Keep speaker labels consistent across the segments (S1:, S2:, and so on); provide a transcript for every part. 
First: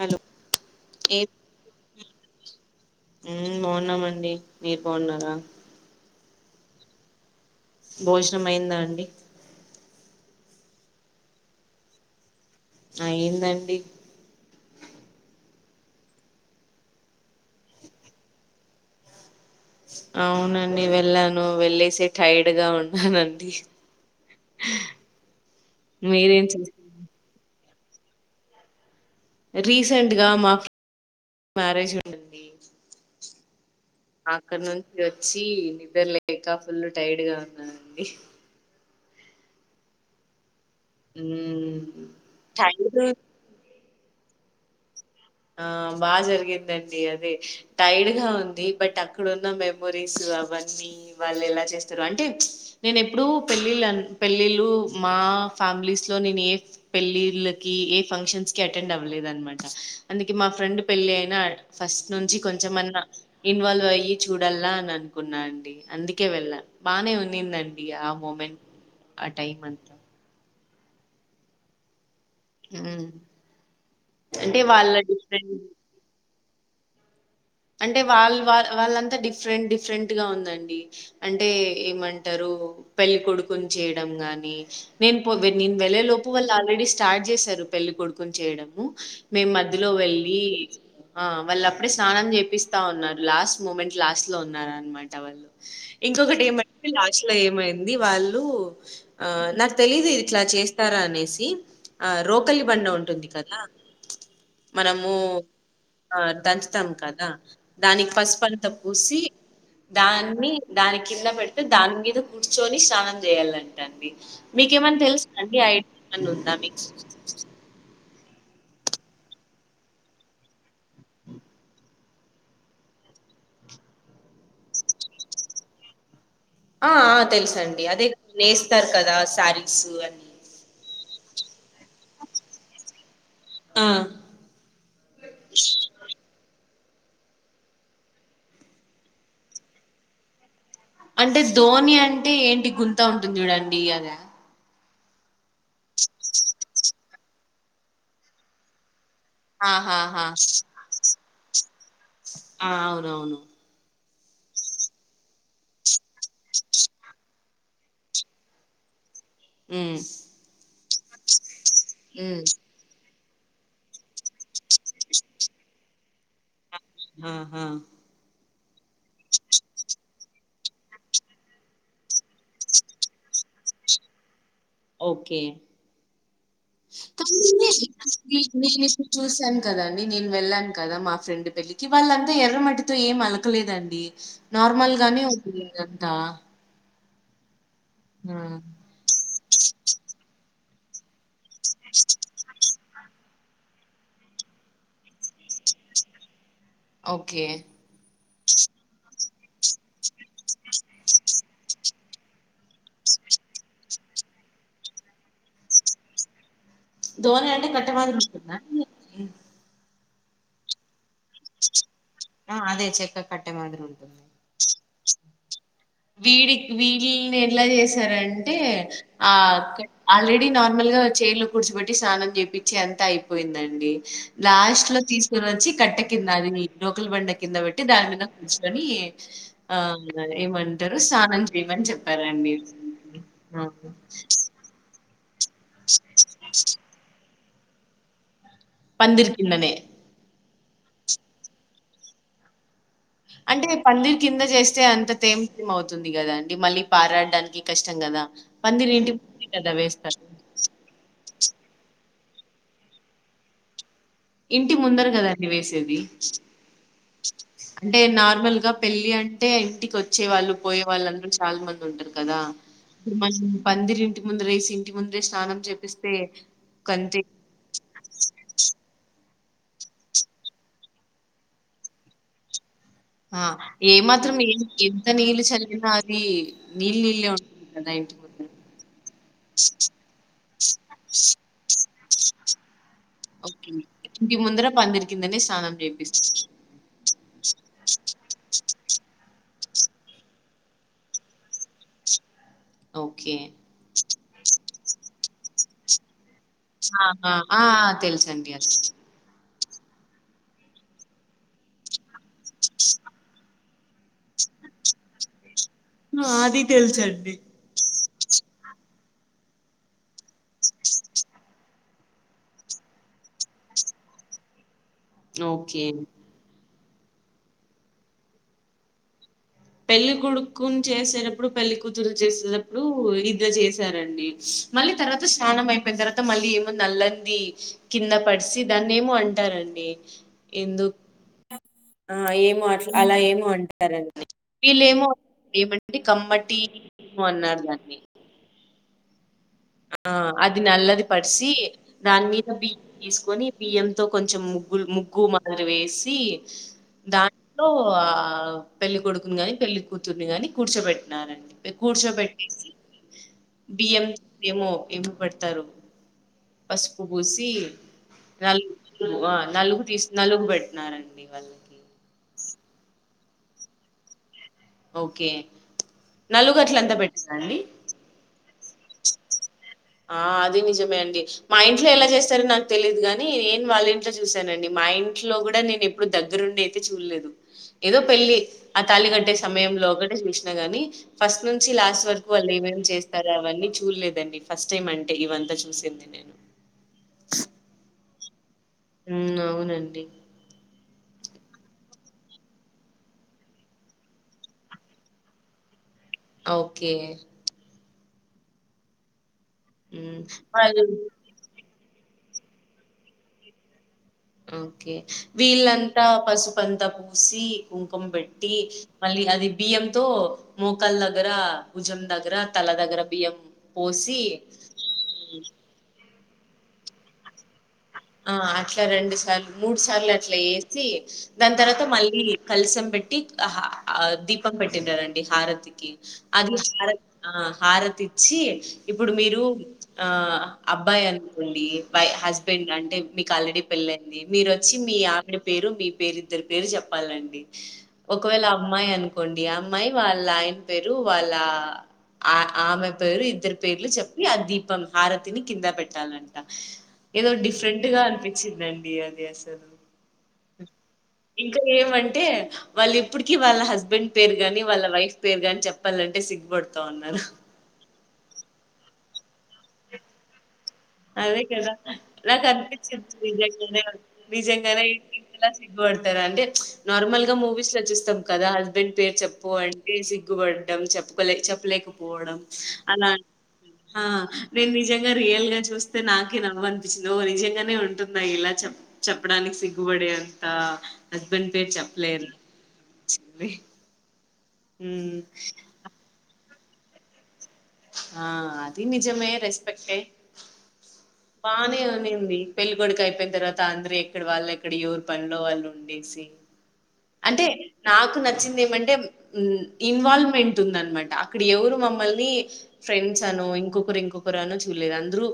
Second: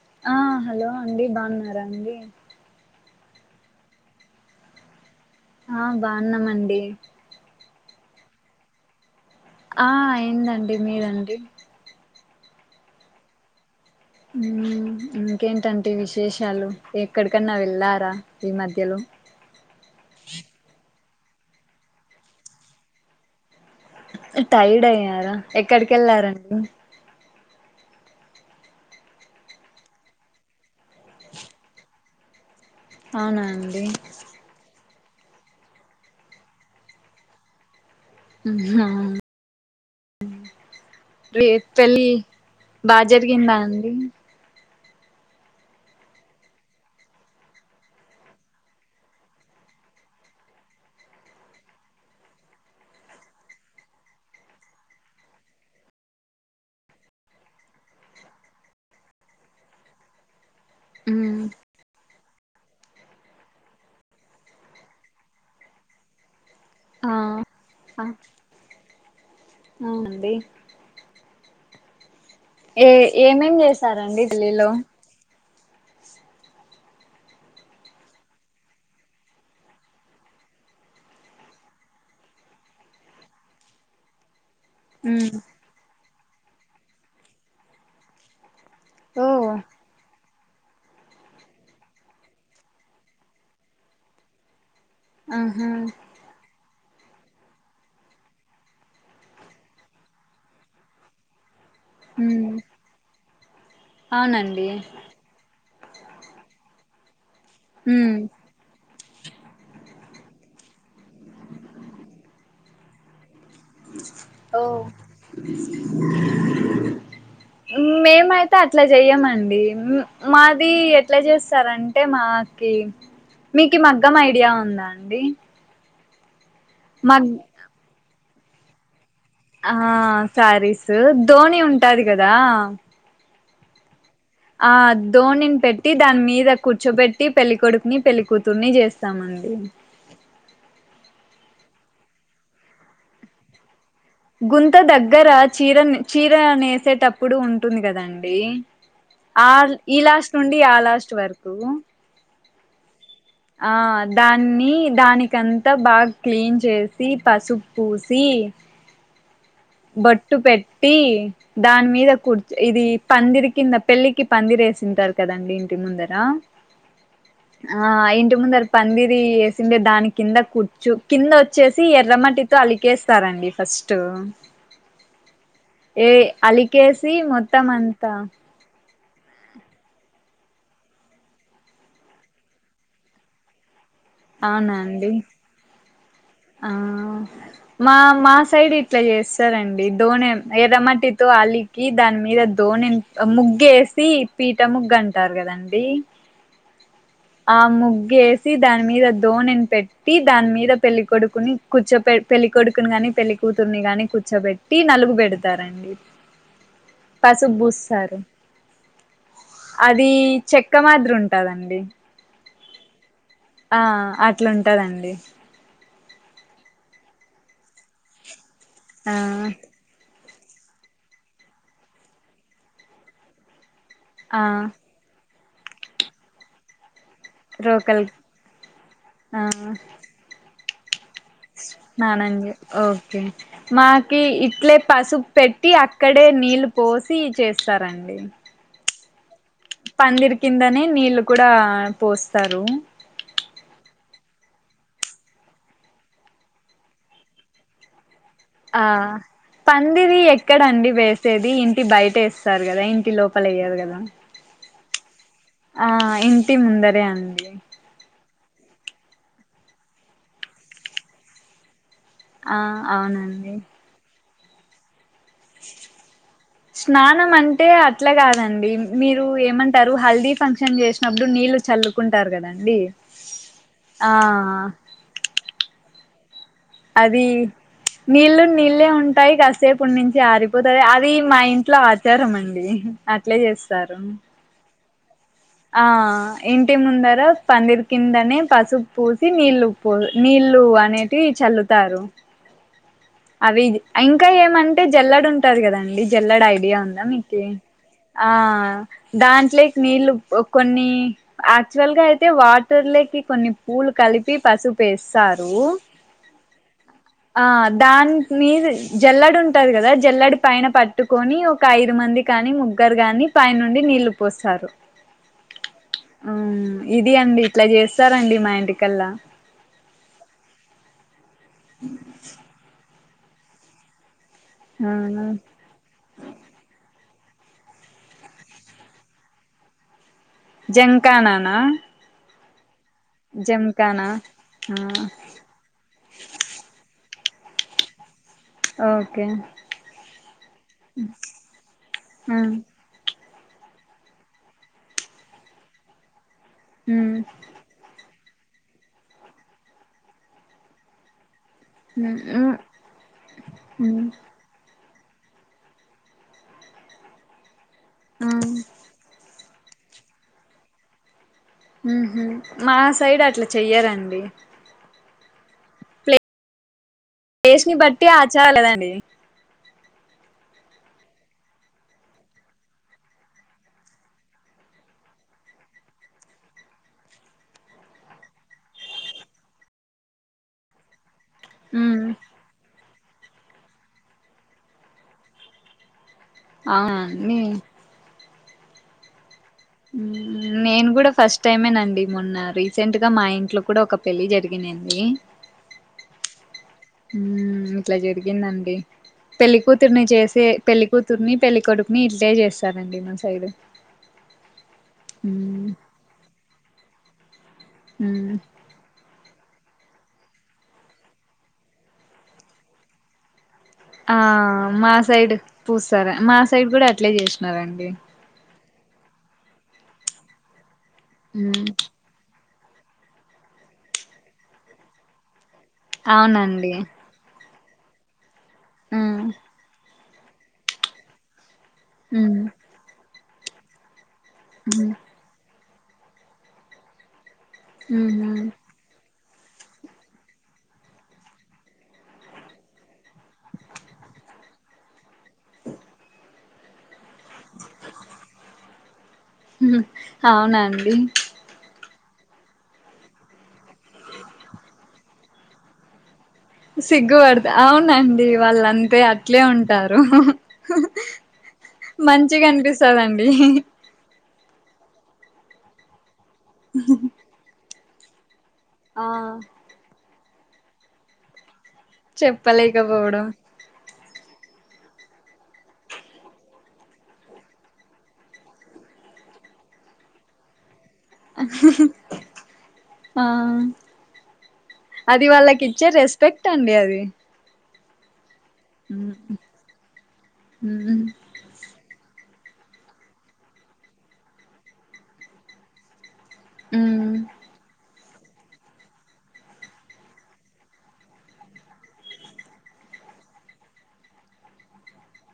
S1: Hello
S2: ఆ hello అండి బాగున్నారా అండి
S1: ఊ బాగున్నామండి మీరు బాగున్నార రా
S2: ఆ బాగున్నామండి
S1: భోజనం అయిందా అండి
S2: ఆ అయిందండి మీరండి
S1: అయిందండి
S2: ఇంకేంటండి విశేషాలు ఎక్కడికన్నా వెళ్ళారా ఈ మధ్యలో
S1: అవునండి వె వెళ్ళను వెళ్ళసి టైడ్ గా ఉన్నానండి
S2: టైర్డ్ అయ్యారా ఎక్కడికి
S1: మీరేం
S2: వెళ్లారండి
S1: చేస్తున్నారు రీసెంట్ గా మా ఫ మ్యారేజ్ ఉన్నింది
S2: అవునా అండి
S1: అక్కడ నుంచి వచ్చి నిద్ర లేక ఫుల్లు టైడ్ గా ఉన్నానండి
S2: ఉమ్ హా రే పెళ్లి
S1: మ్మ్
S2: బాగా
S1: టైర్డ్
S2: జరిగిందా అండి
S1: ఆ బాగా జరిగిందండి అదే టైర్డ్గా ఉంది బట్ అక్కడున్న మెమొరీస్ అవన్నీ వాళ్ళు ఎలా చేస్తారు అంటే నేను ఎప్పుడూ పెళ్ళిళ్ళ పెళ్ళిళ్ళ మా ఫ్యామిలీస్ లో నేను ఏ పెళ్ళిళ్ళకి ఏ ఫంక్షన్స్ కి అటెండ్ అవ్వలేదు అనమాట అందుకే మాఫ ఫ్రెండ్ పెళ్ళి అయినా
S2: మ్మ్.
S1: ఫస్ట్ నుంచి కొంచెం కొంచమన్నా ఇన్వాల్వ్ అయ్యి చూడాల్ల అని అనుకున్నాండి అందుకే వెళ్ళ
S2: ఆ
S1: బానే ఉందిందండి ఆ మూమెంట్ ఆ టైం అంతా
S2: అవునండి ఏ
S1: ఉమ్.
S2: ఏమేం చేసారండి డిల్లీ
S1: అంటే
S2: లో
S1: వాళ్ళ డిఫరెంట్ అంటే వాళ్ళ వా వాళ్ళంతా డిఫ్రెంట్ డిఫ్రెంట్ గా ఉందండి అంటే ఏమంటారు పెళ్ళికొడుకుని చేయడం గాని నేను పోగ్ నేన్ వెళ్లే లో అప్పు వాళ్లు ఆల్రెడీ స్టార్ట్ చేశారు పెళ్లి కొడుకుని చేయడం ము
S2: ఓ
S1: మేం మధ్యలో వెళ్ళి ఈ ఆ వాళ్ళు అప్పుడే స్నానం చె కపిస్తా ఉన్నారు లాస్ట్ మూమెంట్ లాస్ట్ లో ఉన్నారని మంట వాళ్ళు
S2: ఆహా
S1: ఇంకొకటి ఏమంట లాస్ట్ల ఏమైంది వాళ్ళు ఆ నాకు తెలీదు ఇట్లా చేస్తారా అనేసి ఆ
S2: మ్మ్.
S1: రోకల్లి బండ ఉంటుంది కదా
S2: అవునండి
S1: మనము ఆ దంచుతాం కదా దానికి
S2: మ్మ్.
S1: పసుపు అంతా పూసి దాన్ని దాని కింద పెడితే దాని మీద కూర్చొని స్నానం చేయాలంట అండి
S2: ఓ
S1: మీకేమన్నా తెలుసా అండి ఐడియా ఏమన్నా ఉందా మీకు
S2: మేమైతే అట్లా చెయ్యమండి మాది ఎట్లా చేస్తారంటే మాకి మీకు మగ్గం ఐడియా ఉందా అండి
S1: ఆ ఆ
S2: మగ్
S1: తెల్సండి అదే నేస్తారు కదా?
S2: ఆ
S1: శారీస్ అని
S2: సారిస్ డు ధోని ఉంటాది కదా
S1: ఆ
S2: ఆ దోనిని పెట్టి దాని మీద కూర్చోబెట్టి పెళ్లి కొడుకుని పెళ్లి కూతుర్ని చేస్తామండి
S1: అంటే ధోని అంటే ఏంటి గుంత ఉంటుంది చూడండి ఇయదా
S2: గుంత దగ్గర చీర చీర నేసేటప్పుడు ఉంటుంది కదండి ఆ ఈ
S1: ఆహాహా
S2: లాస్ట్ నుండి ఆ లాస్ట్ వరకు రువ్వు
S1: ఆ అవును
S2: ఆ అం దాన్ని దానికంతా బాగా క్లీన్ చేసి పసుపు పూసి
S1: ఉమ్
S2: బొట్టు పెట్ ట్టి దాన్మీద
S1: ఉమ్
S2: కూర్చ్ ఇది పందిరి కింద పెళ్ళికి పందిర వేసింటారు కదండి ఇంటి ముందర
S1: ఆహా
S2: ఆ ఇంటి ముందర పందిరి వేసిండే దాని కింద కూర్చు కింద వచ్చేసి ఎర్రమట్టితో అలికేస్తారండి ఫస్ట్
S1: ఓకే
S2: ఏ అలికేసి మొత్తం అంతా
S1: [unintelligible] చూసాను కదండి నేను వెళ్ళాను కదా మా ఫ్రెండ్ పెళ్లికి వాళ్ళంతా ఎర్రమటితో ఏం అలకలేదండి. నార్మల్
S2: అవునండి
S1: గానే ఉంది [unintelligible] ఆ
S2: ఆ మా మా
S1: ఆ!
S2: సైడ్ ఇట్లా చేస్తారండి దోనే ఎర్ర మట్టితో అలీ కి దాని మీద దోనే ముగ్గు వేసి పీట ముగ్గు అంటారు కదండి
S1: ఓకే.
S2: ఆ ముగ్గు వేసి దానిమీద దోణిని పెట్టి దాని మీద పెళ్లి కొడుకుని కూర్చో పెళ్లి కొడుకుని గాని పెళ్లి కూతుర్ని గాని కూర్చోబెట్టి నలుగు పెడతారండి
S1: దోనే
S2: పసుపు
S1: అంటే కట్టమాదిరి
S2: పూస్తారు
S1: ఉంటుంద అండి
S2: అది చెక్క మాదిరి ఉంన్ టదండి
S1: ఆ అదే చెక్క కట్టె
S2: ఆ
S1: మాదిరి ఉంటుంది.
S2: అట్లుంటదండి
S1: వీడి వీడిళని ఎలా చేసారండి ఆ ఆల్రెడీ నార్మల్ గా చేర్ లో కూర్చిబెట్టి స్నానం చేపిచ్చి అంత అయిపోయిందండి
S2: ఆ
S1: లాస్ట్ లో తీసు వచ్చి కట్టే కిందదినీ [unintelligible] రోకల్ బండ కింద పెట్టి
S2: రోకల్
S1: దాని మీద కూంచోనీ ఆ ఏమ
S2: స్నానం జే ఓకే
S1: ఆ!
S2: మాకి ఇట్లే పసుపు పెట్టి అక్కడే నీళ్ళు పోసి చేస్త సరే అండి
S1: పందిరి కిందనే
S2: కిందనే నీళ్ళు కూడా పోస్తారు
S1: అంటే పందిర్ కింద చేస్తే అంత తేం తేం అవుతుంది కదా అండి మళ్ళీ పారాడడానికి కష్టం కదా.
S2: ఆ
S1: పందిరి ఇంటి ముందే కదా
S2: పందిరీ
S1: వేస్తారు.
S2: ఎక్కడండి వేసేది ఇంటి బయట ఏస్ ఏస్తారు కదా ఇంటి లోపల ఎయ్యారు కదా
S1: ఇంటి ముందరు కదా
S2: ఆ
S1: వేసేది
S2: ఇంటి ముందరే అండి
S1: అంటే నాకు నార్మల్గా పెళ్ళి అంటే ఇంటికి వచ్చే వాళ్ళు పోయే వాళ్ళుందరూ చాలా మంది ఉంటారు కదా
S2: ఆ
S1: మరి
S2: అవునండి
S1: పందిరి ముందు రిసింట్ కంతే
S2: స్నానం అంటే అట్లా కాదండి మీరు మీరు ఏమంటారు హల్దీ ఫంక్షన్ చేసినప్పుడు నీళ్ళు చల్లుకుంటారు కదండి
S1: ఆ
S2: ఆ
S1: ఏమాత్రం ఏ ఎంత నీళ్ళు చల్లి నాది
S2: అది నీళ్లు నీళ్ళే ఉంటాయి కాసేపుటి నుంచి ఆరిపోతది అది మా ఇంట్లో ఆచారం అండి అట్లే
S1: ఓకే.
S2: చేస్తారు
S1: ఇంటి ముందర పందిరి కిందనే స్నానం
S2: ఆ
S1: చేపిస్తారు.
S2: ఇంటి ముందర పందిర్ కిందనే పసుపు పూసి నీళ్ళు పో నీళ్ళ అనేటివి చల్లుతారు
S1: ఓకే.
S2: అవి ఇంకా ఏమంటే జల్లడుం టాది కదండి జల్లెడ ఐడియా ఉందా
S1: ఆ! ఆ!
S2: మీకు
S1: ఆ!
S2: ఆ
S1: తెలుసండి అది.
S2: దాంట్ల నీళ్ళు కొన్ని యాక్చువల్ గా అయితే తే వాటర్లకి కొన్ని పూలు కలిపి పసుపేస్తారు
S1: అది తెలుసండి
S2: దాన్ మీరు జల్లడి ఉంటంది కదా జల్లడి పైన పట్టుకొని ఒక ఐదు మంది కాని ముగ్గురు కాని పైన నుండి నీళ్లు పోస్తారు
S1: ఓకే
S2: ఆ ఇది అండి ఇట్లా చేస్తారండి మా ఇంటికల్లా
S1: పెళ్లి కొడుకును చేసేటప్ ప్పుడు పెళ్లి కూతురు చేసేటప్పుడు పు ఇద్ద చేసారండి
S2: ఆ
S1: మళ్ళీ తర్వాత స్నానం అయిపోయిన తర్వాత మళ్ళీ ఏముంది నల్ల అది కింద పడిసి దాన్ని ఏమో అంటారండి
S2: జంకనానా
S1: మార్ అలా ఏమో అంటారండి
S2: ఆ
S1: వీళ్ళేమో ఏమండి కమ్మటి మొ అన్నారు దన్ని
S2: ఓకే
S1: ఆ అది నల్లది పరిసి దాని
S2: ఆ
S1: మీద బి తీస్ కని బియ్యంతో కొంచెం ముగ్గులు ముగ్గు మాదిరి వేసి
S2: ఉమ్
S1: దాంట్లో అ అ పెళ్లి కొడుకుని గాని పెళ్లి కూతుర్ని గాని కూర్చోబెట్టినారండి పె
S2: మ్
S1: కూర్చోబెట్టేసి,
S2: హు
S1: బియ్యంతో ఏమో ఏమ పెడతారు పసుపు పూసి
S2: ఆ
S1: [unintelligible] అ నలుగు తీసి నలుగు పెట్టినారండి వాళ్ళ
S2: ఉహు మా సైడ్ అట్లా చెయ్యారండి
S1: ఓకే నలుగట్లంతా పెట్
S2: దేశని బట్టి ఆ చాలేదండి
S1: ఆ అది నిజమే అండి, మా ఇంట్లో ఎలా చేస్తారో నాకు తెలియదు కాని నేను వాళ్ళ ఇంట్లో చూసానండి మా ఇంట్లో కూడా నేను ఎప్పుడు దగ్గరుండి అయితే చూడలేదు, ఏదో పెళ్లి ఆ తాళి కట్టే సమయంలో కూడాే చూసినా గాని ఫస్ట్ నుంచి లాస్ట్ వరకు వాళ్ళు ఏమం చేస్ సే అవన్నీ చూడలేదండి ఫస్ట్ టైం అంటే ఇవంతా చూసింది నేను
S2: ఆ మ్
S1: మ్
S2: మ్ నేన్ కూడా ఫస్ట్ టైమేనండి మొన్న రీసెంట్ గా మా ఇంట్లో కూడా ఒక పెళ్ళి జరిగినింది
S1: ఓకే
S2: ఇట్లా జరిగిందండి పెళ్లికూతుర్ని
S1: హ్మ్.
S2: చేసే
S1: వాళ్ళు
S2: పెళ్లికూతుర్ని పెళ్ళికొడు మీ ఇట్టే చేస్తారండి మా సైడ్
S1: ఓకే
S2: మ్
S1: వీళ్ళంతా పసుపంత సీ కుంకుం
S2: మ్
S1: పెట్టి మళ్ళి అది బియ్యంతో మోకాలు దగ్గర భుజం దగ్గర తల దగ్గర బియ్యం
S2: ఆ
S1: పోసి
S2: మా సైడ్ పూస్తార మా సైడ్ కూడా అట్లే చేసినారండి
S1: ఆ అట్ల రెండు సార్లు మూడు సార్లు అట్ల ఏస్ సి దాని
S2: మ్
S1: తర్వాత మళ్ళీ కల్సం పెట్టి ఆహా ఆ దీపం పెట్టినారండి హారతి కి అది [inaudible]
S2: అవునండి
S1: ఆ హారతి సి ఇప్పుడు
S2: మ్
S1: మీరు ఆ అబ్బాయన్ అండి బై
S2: మ్
S1: హస్బెండ్ అం మీక్ ఆల్రెడీ పెళ్ళై మీరు వచ్చి
S2: మ్
S1: మీ ఆవిడ పేరు మీ పేరు ఇద్దరు పేర్లు చెప్పాలండి
S2: మ్
S1: ఒకవేళ అమ్మాయి అను కొండి అమ్మాయి వాళ్ళ ఆయన పేరు వాళ్ళ ఆ ఆమె పేరు ఇద్దరు పేర్లు చెప్పి ఆ దీపం హారతిని కింద పెట్టాలం ఏదో డిఫ్రెన్ట్ గా అనిపిచ్చిందండి అది అసలు
S2: హ్మ్ అవునండి
S1: టే వాళ్ళు ఇప్పటికి వాళ్ళ హస్బెండ్ పేరు గాని వాళ్ళ వైఫ్ పేరు గాని చెప్పాలంటే సిగ్
S2: సిగ్గు పడుత అవున్ డి వాళ్ళ అంతే అట్లే ఉంటారు
S1: అదే కదా
S2: మంచిగా
S1: నాకనిపించింది
S2: అనిపిస్తదండి
S1: నిజంగనే అని నిజంగానే ఇంకా సిగ్గుబడ అంటారండి నార్మల్ గా మూవీస్ స్ం [unintelligible] కదా హస్బెండ్
S2: ఆ
S1: పేరు చెప్పు అంటే సిగ్ [unintelligible] పడ్డం చెప్ప చెప్పలే
S2: చెప్పలేకపోవడం
S1: ఆ నేను నిజంగా రియల్ గా చూస్ స్తే నాకే నవ్వు అనిపించింది ఓ నిజంగానే ఉంటుంద ఇలా చె చెప్పడానికి సిగ్గుపడే అంత హస్బండ్ పేరు చెప్పలే
S2: ఆ
S1: [unintelligible]
S2: అది వాళ్ళకి ఇచ్చే రెస్పెక్ట్ [unintelligible] కట్టడి అది
S1: అ [unintelligible] ఆ అది నిజమే రెస్పెక్టే
S2: ఉమ్
S1: బానే ఉనింది పెళ్ళికొడుకి అయిపోయిన తర్వాత అందరు ఎక్కడ వాళ్ళు ఎక్కడ వరి పనిలో వాళ్ళు ఉండేసి
S2: ఉమ్
S1: అంటే నాకు నచ్చింది ఏమంటే ఇన్వాల్వ్మెంట్ ఉందనమాట అక్కడ ఎవరు మమ్మల్ని ఫ్రెండ్స్ అనో ఇంకొకరు ఇంకొకరు అనో చూడలేదు అందరూ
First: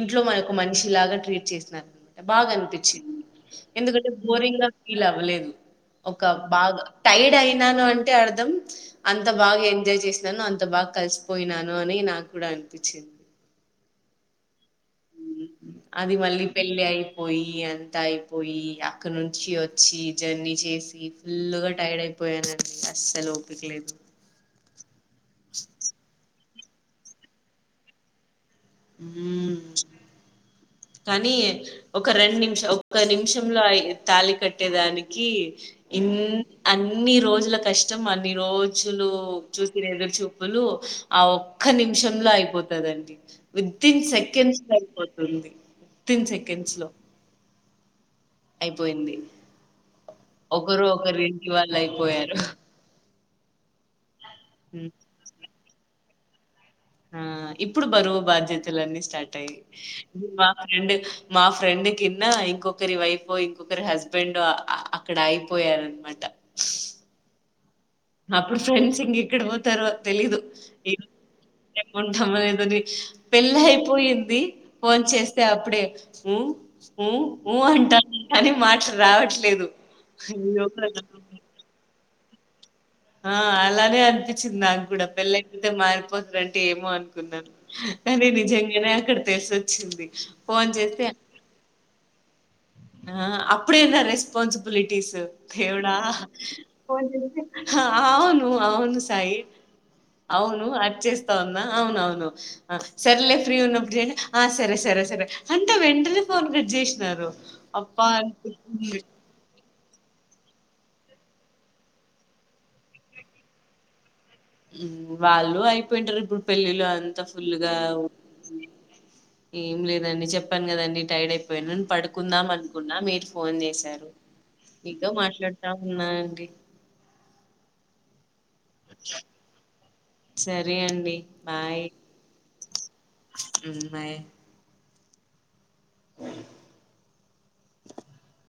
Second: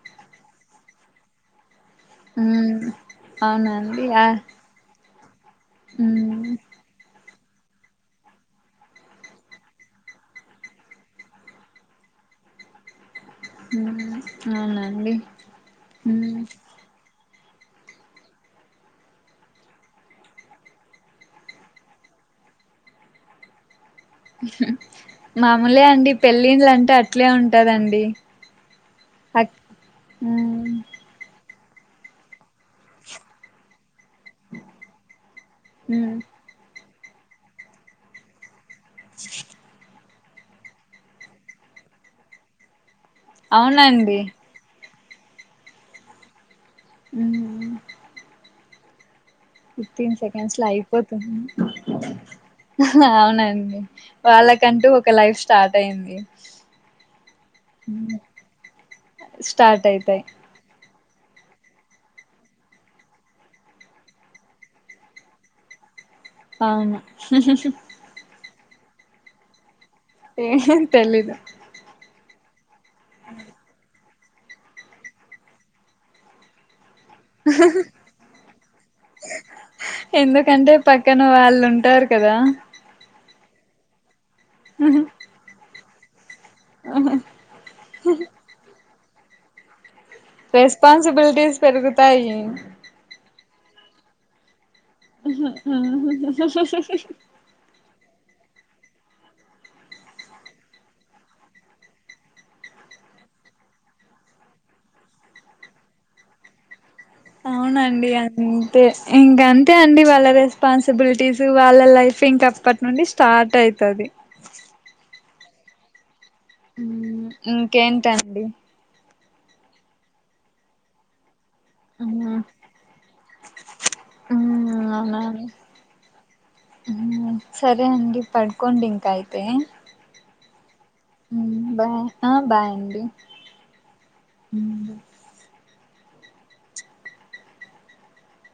S1: ఇంట్లో మన ఒక మనిషి లాగా ట్రీట్ చేసినారు బాగా
S2: ఉమ్
S1: అనిపించింది
S2: అవునండి
S1: ఎందుకంటే
S2: ఆ
S1: బోరింగ్ గా ఫీల్ అవ అవ్వలేదు ఒక
S2: ఉమ్
S1: బాగా టైర్డ్ అఐ నాను అంటే అర్థం అంత బాగా ఎంజాయ్ చేసినాను అంత బాగా కలిసిపోయినాను అని నాకు కూడా అనిపించింది
S2: ఊ అవునండి ఊ
S1: పోయి అంతా అయిపోయి అక్కడ నుంచి వచ్చి జర్నీ చేసి ఫుల్గా టైర్డ్ అయిపోయానండి అస్సలు ఓపికలేదు
S2: ఉహు మామూలే అండి పెళ్ళిళ్ అంటే అట్లే ఉంటదండి
S1: ఊ
S2: అక్ ఉమ్
S1: కనీ ఒక రెండు నిమిష్ ఒక్క నిమిషంలో ఐద్ తాళి కట్టేదానికి ఇన్
S2: ఉమ్
S1: అన్ అన్ని రోజుల కష్టం అన్ని రో జులు చూసిన ఎదురు చూ ప్పులు ఆ ఒక్క నిమిషంలో అయిపోతదండి వితిన్
S2: అవునండి
S1: సెకండ్స్ ల ఐపోతది రుంది తిన్ చెక్ తిన్స్ లొ
S2: ఉమ్
S1: అయిపోయింది
S2: ఫిఫ్టీన్ సెకండ్స్ ల
S1: ఒకరు ఒకరి
S2: అయిపోతుంది
S1: ఇంటి వాళ్ళు అయిపోయారు
S2: ఆహ్ ఆ నండి వాళ్ళకంటూ ఒక లైఫ్ స్టార్ట్ అయింది
S1: ఆ ఇప్పుడు
S2: ఉమ్
S1: బరువు బాధ్యతలున్నీ స్టార్ట్ అయ్యాయి మా రెండు మా ఫ్రెండ్ కిన్నా ఇంకొకరి వైఫ్ ఇంకొకరి హస్బెండ్ అక్కడ అయిపోయారనమాట
S2: అవును [unintelligible]
S1: అప్పుడు ఫ్రెండ్స్ ఇంగ్ ఎక్కడ పోతారు తెలీదు
S2: ఏం
S1: ఇ
S2: తెలీదు
S1: ఏమో డమ్మలేదు అది పెళ్ళయిపోయిన్ ది ఫోన్ చేస్తే అప్పుడే ఉ ఊ ఊ అంటాారు కానీ మాటలు రావట్లేదు అయ్యో
S2: ఎందుకంటే
S1: ప్రదానం
S2: పక్కన వాళ్ళు ఉంటారు కదా
S1: ఆ అలానే అనిపిత్ చింది నా కూడా పెళ్లయిపోతే మారి పోతారండి ఏమో అనుకున్నాను కానీ నిజంగనే ఏతేసి వచ్చింది,
S2: రెస్పాన్సిబిలిటీస్ పెరుగుతాయి.
S1: అప్పుడెన్న రెస్పాన్స్, ట్విటీస్ దేవుడా కొంచం అవును అవును సాయి అవును అట్ చేస్తా ఉన్నా, అవున అవును సరేలే ఫ్రీ ఉన్నప్పుడు ఆ సరే సరే సరే అంటే వెంటనే ఫోన్ కట్ చేసి,
S2: అవునండి అంతే ఇంకాం అంతే అండి వాళ్ళ రెస్పాన్సిబిలిటీస్ వాళ్ళ లైఫ్ ఇంక అప్పటి నుండి స్టార్ట్ అయితది.
S1: వాళ్ళు అయిపోయింటారు ఇప్పుడు పెళ్ళిలో అంతా
S2: ఉమ్,
S1: ఫుల్గా ఉ
S2: ఇంకేంటండి
S1: ఏం లేదండి చెప్పాను కదండి టైడ్ అయిపో నుండి
S2: ఉమ్,
S1: పడుకుందాం అనుకున్నా, మీరు ఫోన్ చేశారు
S2: ఉమ్,
S1: మీతో
S2: అవునా
S1: మాట్లాడుతా ఉన్నా అండి.
S2: ఉమ్, సరే అండి పడుకోండి ఇంకాయితే
S1: సరే అండి
S2: ఉ
S1: బాయ్
S2: బా బాయ్ అండి,
S1: హ్మ్ బాయ్
S2: ఉ
S1: [unintelligible]